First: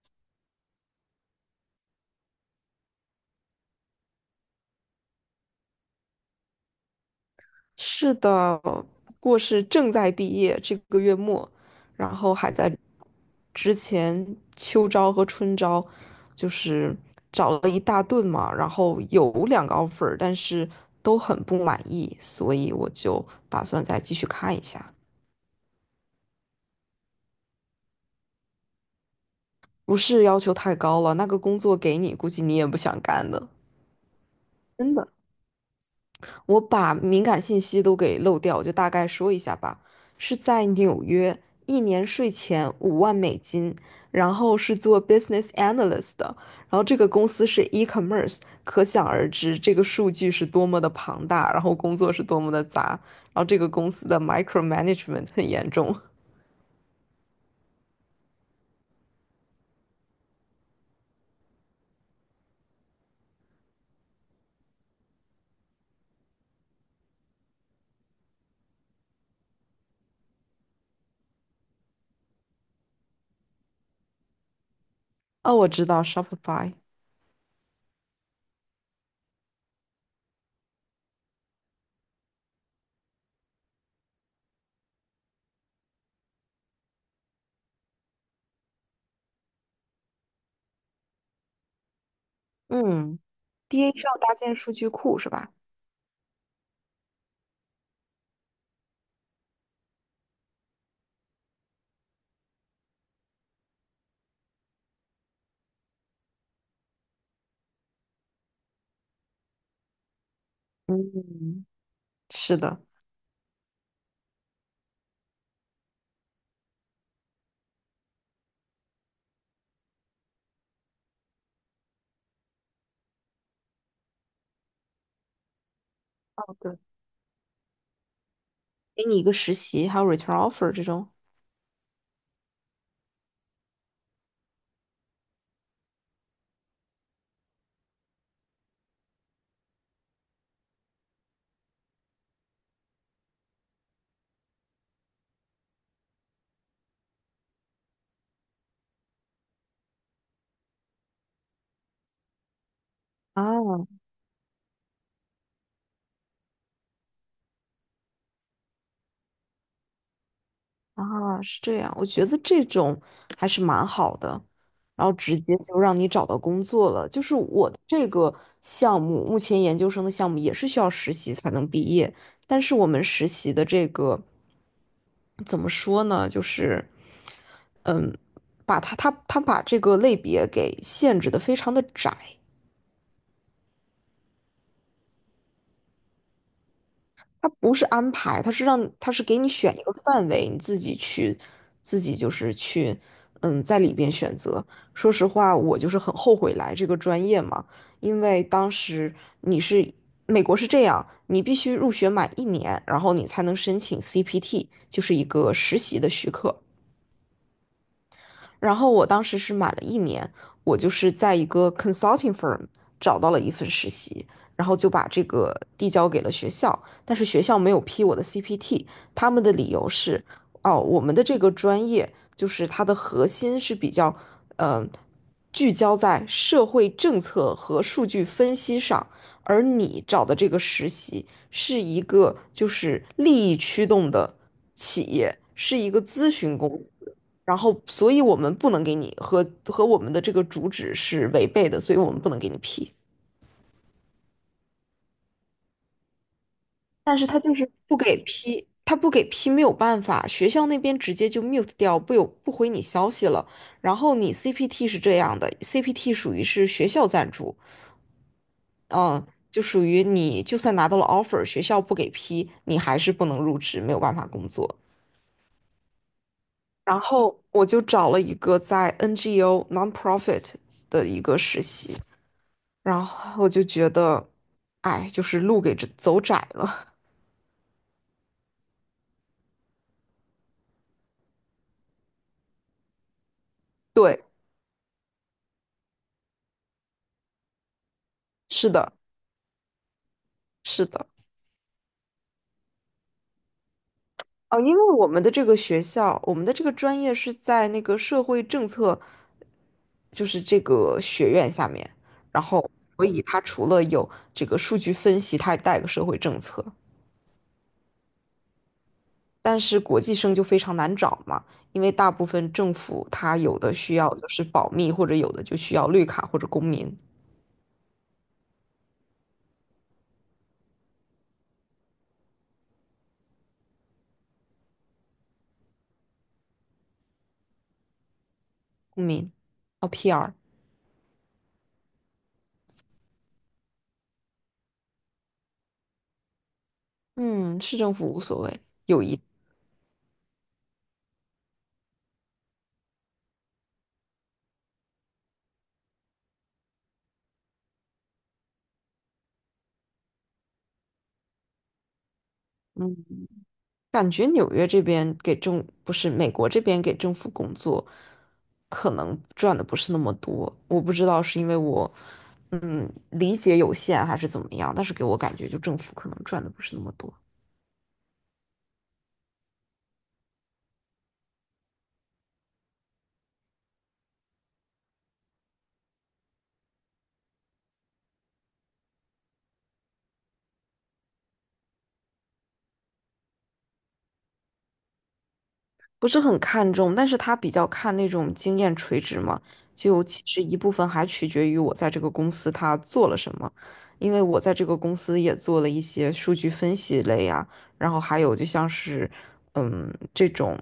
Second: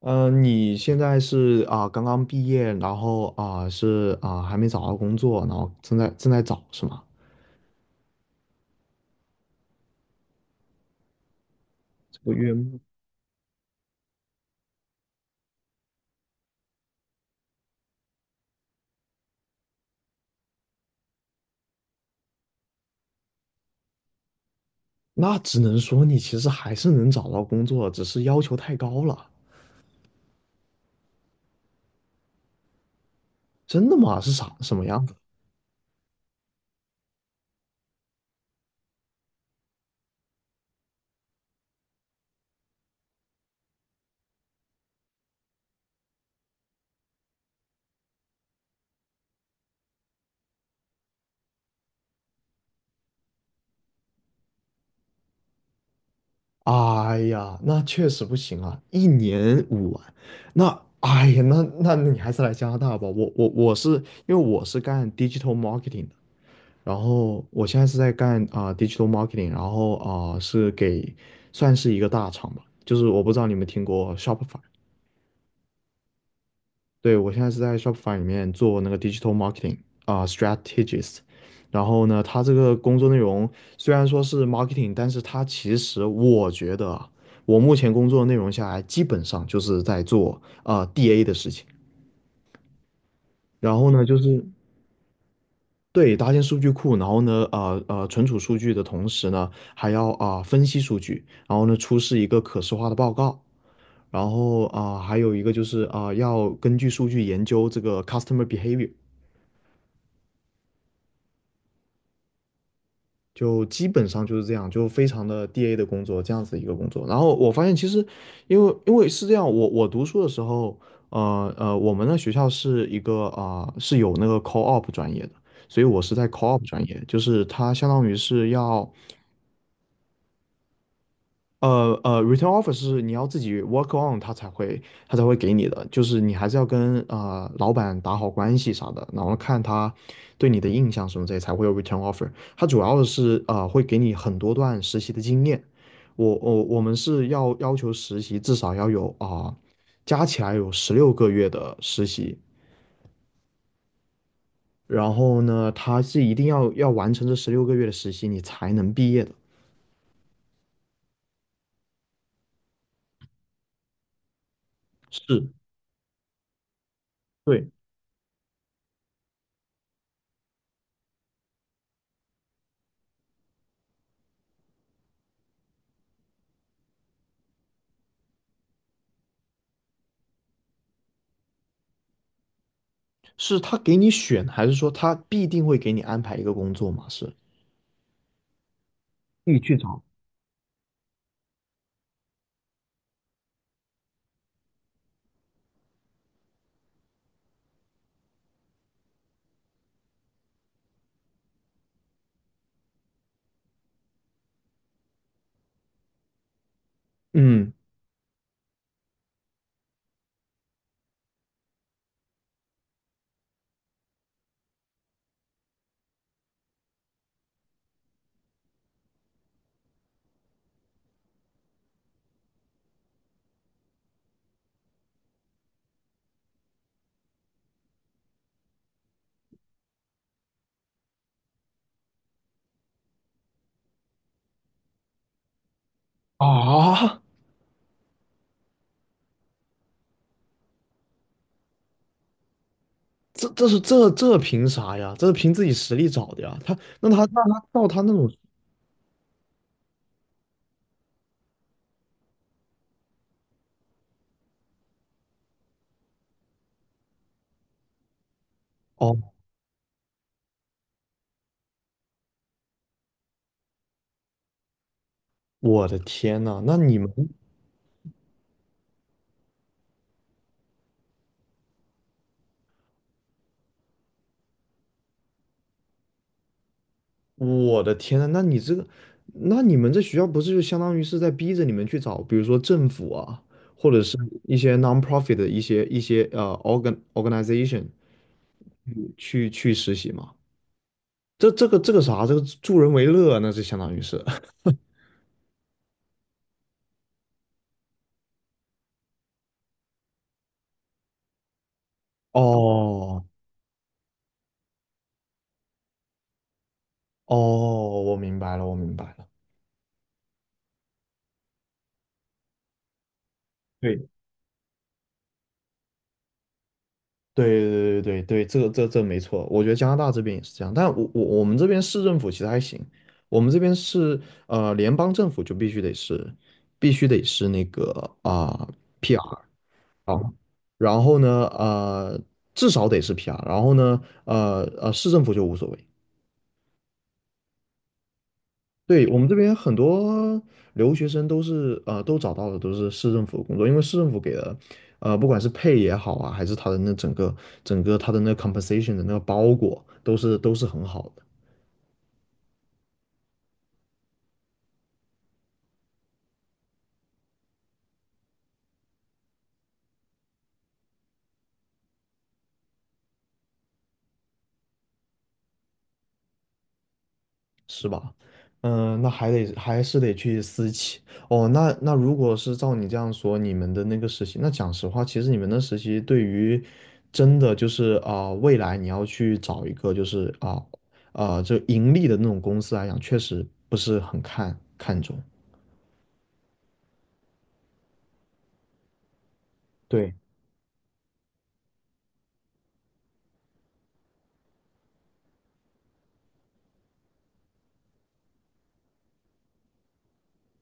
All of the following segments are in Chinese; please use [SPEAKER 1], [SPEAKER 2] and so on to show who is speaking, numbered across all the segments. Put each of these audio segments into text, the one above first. [SPEAKER 1] 嗯，你现在是啊、刚刚毕业，然后啊、是啊、还没找到工作，然后正在找是吗？
[SPEAKER 2] 是的，不过是正在毕业，这个月末，然
[SPEAKER 1] 这个
[SPEAKER 2] 后还
[SPEAKER 1] 月
[SPEAKER 2] 在
[SPEAKER 1] 末，
[SPEAKER 2] 之前秋招和春招，就是找了一大顿嘛，然后有两个 offer，但是都很不满意，所以我就打算再继续看一下。
[SPEAKER 1] 那只能说你其实还是能找到工作，只是要求太高了。
[SPEAKER 2] 不是要求太高了，那个工作给你，估计你也不想干的，
[SPEAKER 1] 真的吗？是啥什么
[SPEAKER 2] 真
[SPEAKER 1] 样
[SPEAKER 2] 的。
[SPEAKER 1] 子？
[SPEAKER 2] 我把敏感信息都给漏掉，我就大概说一下吧。是在纽约，一年税前5万美金，然后是做 business analyst 的，然后这个公司是 e-commerce，可想而知这个数据是多么的庞大，然后工作是多么的杂，然后这个公司的 micromanagement 很严重。
[SPEAKER 1] 哎呀，那确实不行啊，一年5万，那哎呀，那你还是来加拿大吧。我是因为我是干 digital marketing 的，然后我现在是在干啊、digital marketing，然后啊、是给算是一个大厂吧，就是我不知道你们听过 Shopify，
[SPEAKER 2] 哦，我知道 Shopify，
[SPEAKER 1] 对，我现在是在 Shopify 里面做那个 digital marketing 啊、strategist，然后呢，他这个工作内容虽然说是 marketing，但是他其实我觉得啊，我目前工作内容下来基本上就是在做啊、DA 的事情，
[SPEAKER 2] 嗯
[SPEAKER 1] 然后
[SPEAKER 2] ，DA
[SPEAKER 1] 呢就
[SPEAKER 2] 搭
[SPEAKER 1] 是。
[SPEAKER 2] 建数据库是吧？
[SPEAKER 1] 对，搭建数据库，然后呢，存储数据的同时呢，还要啊、分析数据，然后呢，出示一个可视化的报告，然后啊、还有一个就是啊、要根据数据研究这个 customer behavior，
[SPEAKER 2] 嗯，是的，
[SPEAKER 1] 就基本上就是这样，就非常的 DA 的工作，这样子一个工作。然后我发现其实，因为是这样，我读书的时候，我们的学校是一个啊、是有那个 c a l l u p 专业的，所以我是在 c a l l
[SPEAKER 2] 哦，
[SPEAKER 1] u p
[SPEAKER 2] 对。
[SPEAKER 1] 专业，就是它相当于是要。
[SPEAKER 2] 给你一个实习，还有 return offer 这种。
[SPEAKER 1] return offer 是你要自己 work on 他才会给你的，就是你还是要跟老板打好关系啥的，然后看他对你的印象什么这类才会有 return offer。他主要的是会给你很多段实习的经验，我们是要求实习至少要有啊、加起来有十六个月的实习，
[SPEAKER 2] 啊，
[SPEAKER 1] 然后呢，他是一定要完成这十六个月的实习你才能毕业的，
[SPEAKER 2] 啊，是这样，我觉得这种还是蛮好的，然后直
[SPEAKER 1] 是。
[SPEAKER 2] 接就让你找到工作了。就是
[SPEAKER 1] 对。
[SPEAKER 2] 我的这个项目，目前研究生的项目也是需要实习才能毕业，但是我们实习的这个怎么说呢？就是，嗯，把它它它把这个类别给限制的非常的窄。
[SPEAKER 1] 是他给你选，还是说他必定会给你安排一个工作嘛？是，
[SPEAKER 2] 它不是安排，它是给你
[SPEAKER 1] 你去
[SPEAKER 2] 选一个
[SPEAKER 1] 找。
[SPEAKER 2] 范围，你自己去，自己就是去，嗯，在里边选择。说实话，我就是很后悔来这个专业嘛，因为当时你是美国是这样，你必须入学满一年，然后你才能申请 CPT，就是一个实习的许可。
[SPEAKER 1] 嗯，
[SPEAKER 2] 然后我当时是满了一年，我就是在一个 consulting firm 找到了一份实习，然后就把这个递交给了学校，但是学校没有批我的 CPT。他们的理由是，哦，我们的这个专业就是它的核心是比较，嗯、聚焦在社会政策和数据分析上，而你找的这个实习是一个就是利益驱动的企业，是一个咨询公司。
[SPEAKER 1] 啊，
[SPEAKER 2] 然后所以我们不能给你，和我们的这个主旨是违背的，所以我们不能给你批。
[SPEAKER 1] 这凭啥呀？这是凭自己实力找的呀。他那他
[SPEAKER 2] 但是他
[SPEAKER 1] 那
[SPEAKER 2] 就
[SPEAKER 1] 他
[SPEAKER 2] 是
[SPEAKER 1] 照
[SPEAKER 2] 不
[SPEAKER 1] 他那
[SPEAKER 2] 给
[SPEAKER 1] 种，
[SPEAKER 2] 批，他不给批没有办法，学校那边直接就 mute 掉，不回你消息了。然后你 CPT 是这样的，CPT 属于是学校赞助，嗯，
[SPEAKER 1] 哦，
[SPEAKER 2] 就属于你就算拿到了 offer，学校不给批，你还是不能入职，没有办法工作。
[SPEAKER 1] 我的天呐，那你
[SPEAKER 2] 然
[SPEAKER 1] 们，
[SPEAKER 2] 后我就找了一个在 NGO nonprofit 的一个实习，然后我就觉得，哎，就是路给这走窄了。
[SPEAKER 1] 我的天呐，那你这个，那你们这学校不是就相当于是在逼着你们去找，比如说政府啊，或 者是
[SPEAKER 2] 对，
[SPEAKER 1] 一些 non-profit 的一些 organization
[SPEAKER 2] 是的，
[SPEAKER 1] 去实习吗？
[SPEAKER 2] 是的。
[SPEAKER 1] 这个啥，这个助人为乐，那就相当于是。
[SPEAKER 2] 哦，因为我们的这个学校，我们的这个专业是在那个社会政策，就是这个学院下面，然后所以
[SPEAKER 1] 哦
[SPEAKER 2] 它除了有这个数据分析，它还带个社会政策。
[SPEAKER 1] 哦，我明白了，我明白了。
[SPEAKER 2] 但是国际生就非常难找嘛，因为大部分政府它有的需
[SPEAKER 1] 对
[SPEAKER 2] 要就是保密，或者有的就需要绿卡或者公民
[SPEAKER 1] 对对对对对，这没错，我觉得加拿大这边也是这样，但我们这边市政府其实还行，我们这边是联邦政府就必须得是那个啊、
[SPEAKER 2] 公
[SPEAKER 1] PR，
[SPEAKER 2] 民，哦 PR。
[SPEAKER 1] 然后呢至少得是 PR，然后呢市政府就无所谓。
[SPEAKER 2] 嗯，市政府无所谓。有
[SPEAKER 1] 对，我
[SPEAKER 2] 一
[SPEAKER 1] 们这边很多留学生都是都找到的都是市政府的工作，因为市政府给的，不管是配也好啊，还是他的那整个他的那 compensation 的那个包裹，都是很好的。
[SPEAKER 2] 嗯，感觉纽约这边不是美国这边给政府工作，可能赚的不是那么多，我不知道是因为我理解有限还是怎么样，但是给我感觉就政府可能赚的不是那么多。
[SPEAKER 1] 是吧？嗯，那还是得去私企哦。那如果是照你这样说，你们的那个实习，那讲实话，其实你们的实习对于真的就是啊、未来你要去找一个就是啊、就盈利的那种公司来讲，确实不是很看重。
[SPEAKER 2] 不是很看重，但是他比较看那种经验垂直嘛，就
[SPEAKER 1] 对，
[SPEAKER 2] 其实一部分还取决于我在这个公司他做了什么，因为我在这个公司也做了一些数据分析类呀，然后还有就像是这种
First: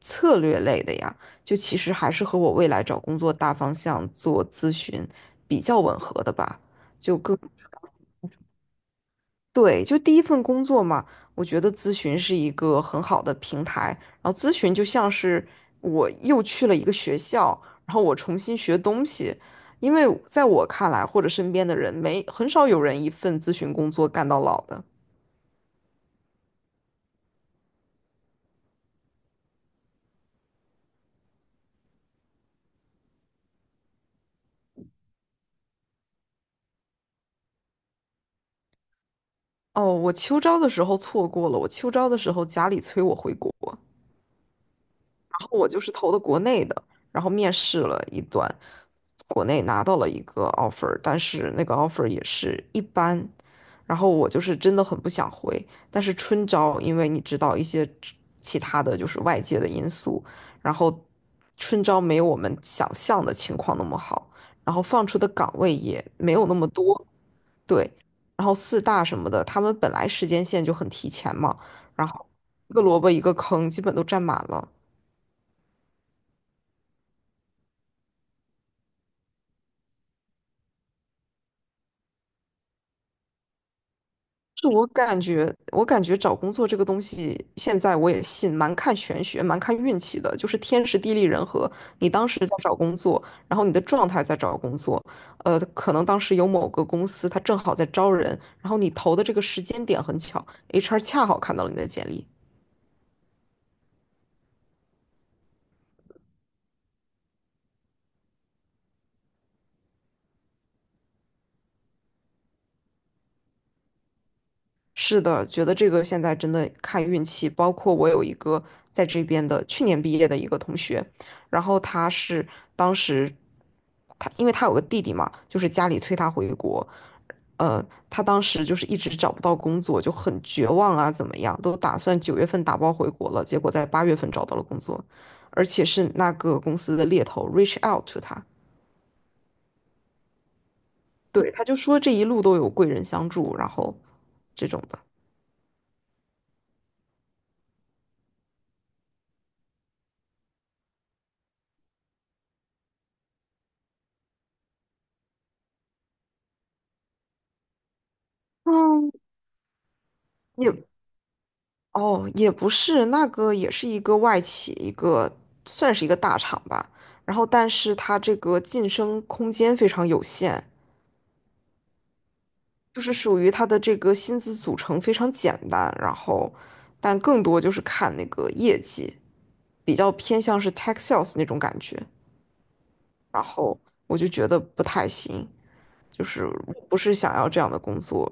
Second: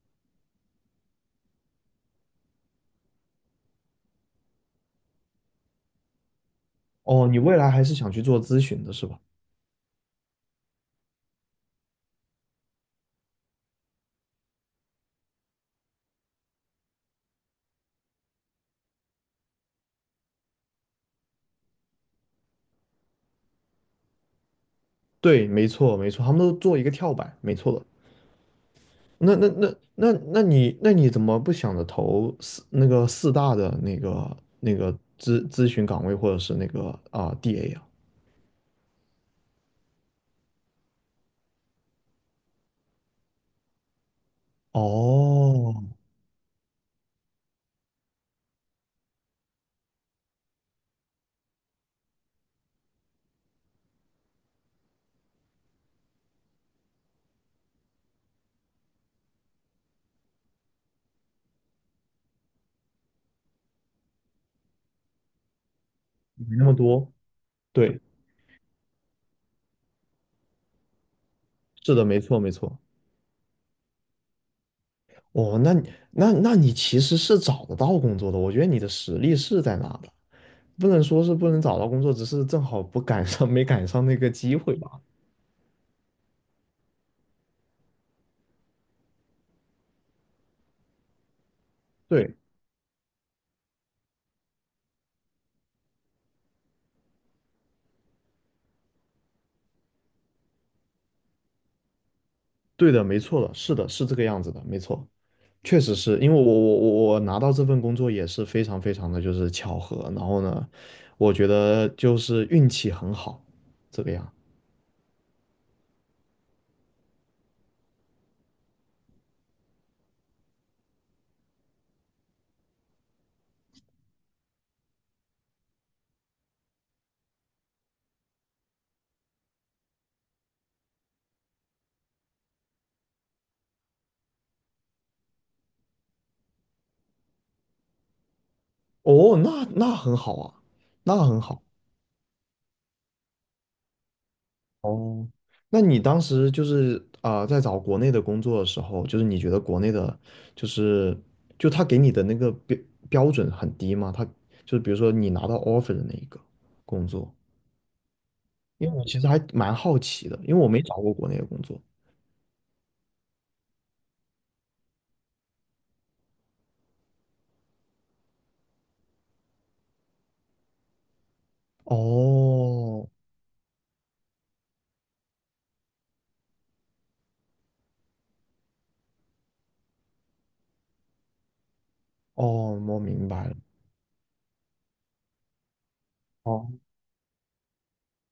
[SPEAKER 2] 策略类的呀，就其实还是和我未来找工作大方向做咨询比较吻合的吧，就
[SPEAKER 1] 哦，
[SPEAKER 2] 更。
[SPEAKER 1] 你未来还是想去做咨询的是吧？
[SPEAKER 2] 对，就第一份工作嘛，我觉得咨询是一个很好的平台。然后咨询就像是我又去了一个学校，然后我重新学东西。因为在我看来，或者身边的人，没很少有人一份咨询工作干到老的。
[SPEAKER 1] 对，没错没错，他们都做一个跳板，没错的。那你怎么不想着投四那个四大的那个咨询岗位或者是那个啊、DA 啊？
[SPEAKER 2] 哦，我秋招的时候错过了，我秋招的时候家里催我回国。然后我
[SPEAKER 1] 哦，
[SPEAKER 2] 就是投的国内的，然后面试了一段，国内拿到了一个 offer，但是那个 offer 也是一般，然后我就是真的很不想回。但是春招，因为你知道一些其他的就是外界的因素，然后春招没有我们想象的情况那么好，然后放出的岗位也没有那
[SPEAKER 1] 没那
[SPEAKER 2] 么
[SPEAKER 1] 么
[SPEAKER 2] 多，
[SPEAKER 1] 多。
[SPEAKER 2] 对，
[SPEAKER 1] 对，
[SPEAKER 2] 然后四大什么的，他们本来时间线就很提前嘛，
[SPEAKER 1] 是的，
[SPEAKER 2] 然
[SPEAKER 1] 没
[SPEAKER 2] 后
[SPEAKER 1] 错没
[SPEAKER 2] 一
[SPEAKER 1] 错。
[SPEAKER 2] 个萝卜一个坑，基本都占满了。
[SPEAKER 1] 哦，那你其实是找得到工作的，我觉得你的实力是在那的，不能说是不能找到工作，只是正好不赶上没赶上那个机
[SPEAKER 2] 是
[SPEAKER 1] 会
[SPEAKER 2] 我
[SPEAKER 1] 吧。
[SPEAKER 2] 感觉，我感觉找工作这个东西，现在我也信，蛮看玄学，蛮看运气的，就是天时地利人和。你当
[SPEAKER 1] 对，
[SPEAKER 2] 时在找工作，然后你的状态在找工作，可能当时有某个公司它正好在招人，然后你投的这个时间点很巧，HR 恰好看到了你的简历，
[SPEAKER 1] 对的，没错的，是的，是这个样子的，没错。确实是因为我拿到这份工作也是非常非常的就是巧合，然后呢，我觉得就是运气很好，这个样。
[SPEAKER 2] 是的，觉得这个现在真的看运气。包括我有一个在这边的去年毕业的一个同学，然后他是当时他因为他有个弟弟嘛，就是家里催他回国。呃，他当时就是一直找不到工作，就很绝望啊，怎么样，都打算9月份打包回国了，结果在8月份找到了工作，而且是那个公司的猎头 reach out to 他。
[SPEAKER 1] 哦，那很好啊，那很
[SPEAKER 2] 对，
[SPEAKER 1] 好。
[SPEAKER 2] 他就说这一路都有贵人相助，然后这种的。
[SPEAKER 1] 哦，那你当时就是啊、在找国内的工作的时候，就是你觉得国内的，就是就他给你的那个标准很低吗？他就是比如说你拿到 offer 的那一个工作，因为我
[SPEAKER 2] 嗯，
[SPEAKER 1] 其实还蛮好奇的，因为我
[SPEAKER 2] 也。
[SPEAKER 1] 没找过国内的工作。
[SPEAKER 2] 哦，也不是，那个也是一个外企，一个算是一个大厂吧。然后，但是它这个晋升空间非常有限，就
[SPEAKER 1] 哦，
[SPEAKER 2] 是属于它的这个薪资组成非常简单，然后，但更多就是看那个业绩，比较偏向是 tech sales 那种感觉。
[SPEAKER 1] 哦，我明
[SPEAKER 2] 然
[SPEAKER 1] 白了。
[SPEAKER 2] 后我就觉得不太行，就是
[SPEAKER 1] 哦，
[SPEAKER 2] 我不是想要这样的工作，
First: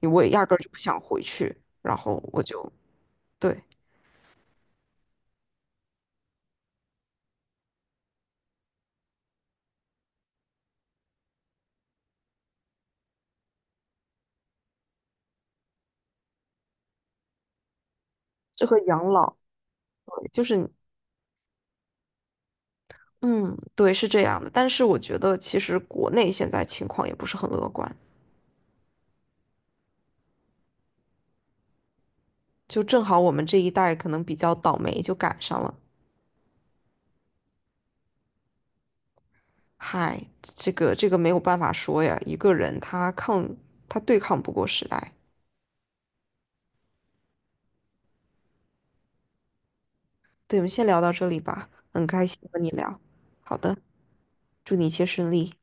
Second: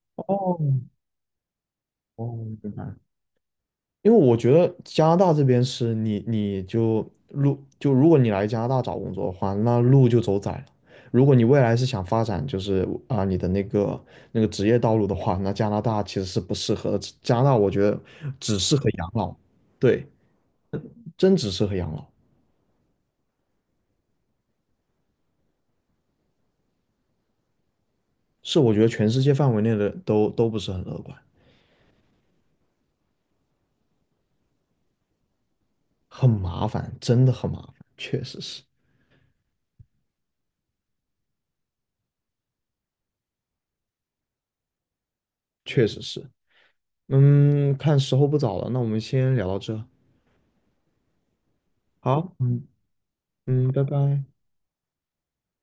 [SPEAKER 2] 我也压根
[SPEAKER 1] 哦
[SPEAKER 2] 儿就不想回去。然后
[SPEAKER 1] 哦，
[SPEAKER 2] 我
[SPEAKER 1] 明白
[SPEAKER 2] 就，
[SPEAKER 1] 了
[SPEAKER 2] 对，
[SPEAKER 1] 因为我觉得加拿大这边是你，你就如果你来加拿大找工作的话，那路就走窄了。如果你未来是想发展就是啊你的那个职业道路的话，那加拿大其实是不适合的。加拿大我觉得只
[SPEAKER 2] 这
[SPEAKER 1] 适
[SPEAKER 2] 和
[SPEAKER 1] 合
[SPEAKER 2] 养
[SPEAKER 1] 养老，
[SPEAKER 2] 老，
[SPEAKER 1] 对，
[SPEAKER 2] 对，就是
[SPEAKER 1] 真只适合养老，
[SPEAKER 2] 嗯，对，是这样的。但是我觉得，其实国内现在情况也不是很乐观，
[SPEAKER 1] 是我觉得全世界范围内的都不是很乐观，
[SPEAKER 2] 就正好我们这一代可能比较倒霉，就赶上了。
[SPEAKER 1] 很麻烦，真的很麻烦，确实是，
[SPEAKER 2] 嗨，这个这个没有办法说呀，一个人他对抗不过时代。
[SPEAKER 1] 确实是。嗯，看时候不早了，那我们先聊到这。
[SPEAKER 2] 对，我们先聊到这里吧，很开
[SPEAKER 1] 好，
[SPEAKER 2] 心和
[SPEAKER 1] 嗯
[SPEAKER 2] 你聊。好
[SPEAKER 1] 嗯，
[SPEAKER 2] 的，
[SPEAKER 1] 拜拜。
[SPEAKER 2] 祝你一切顺利。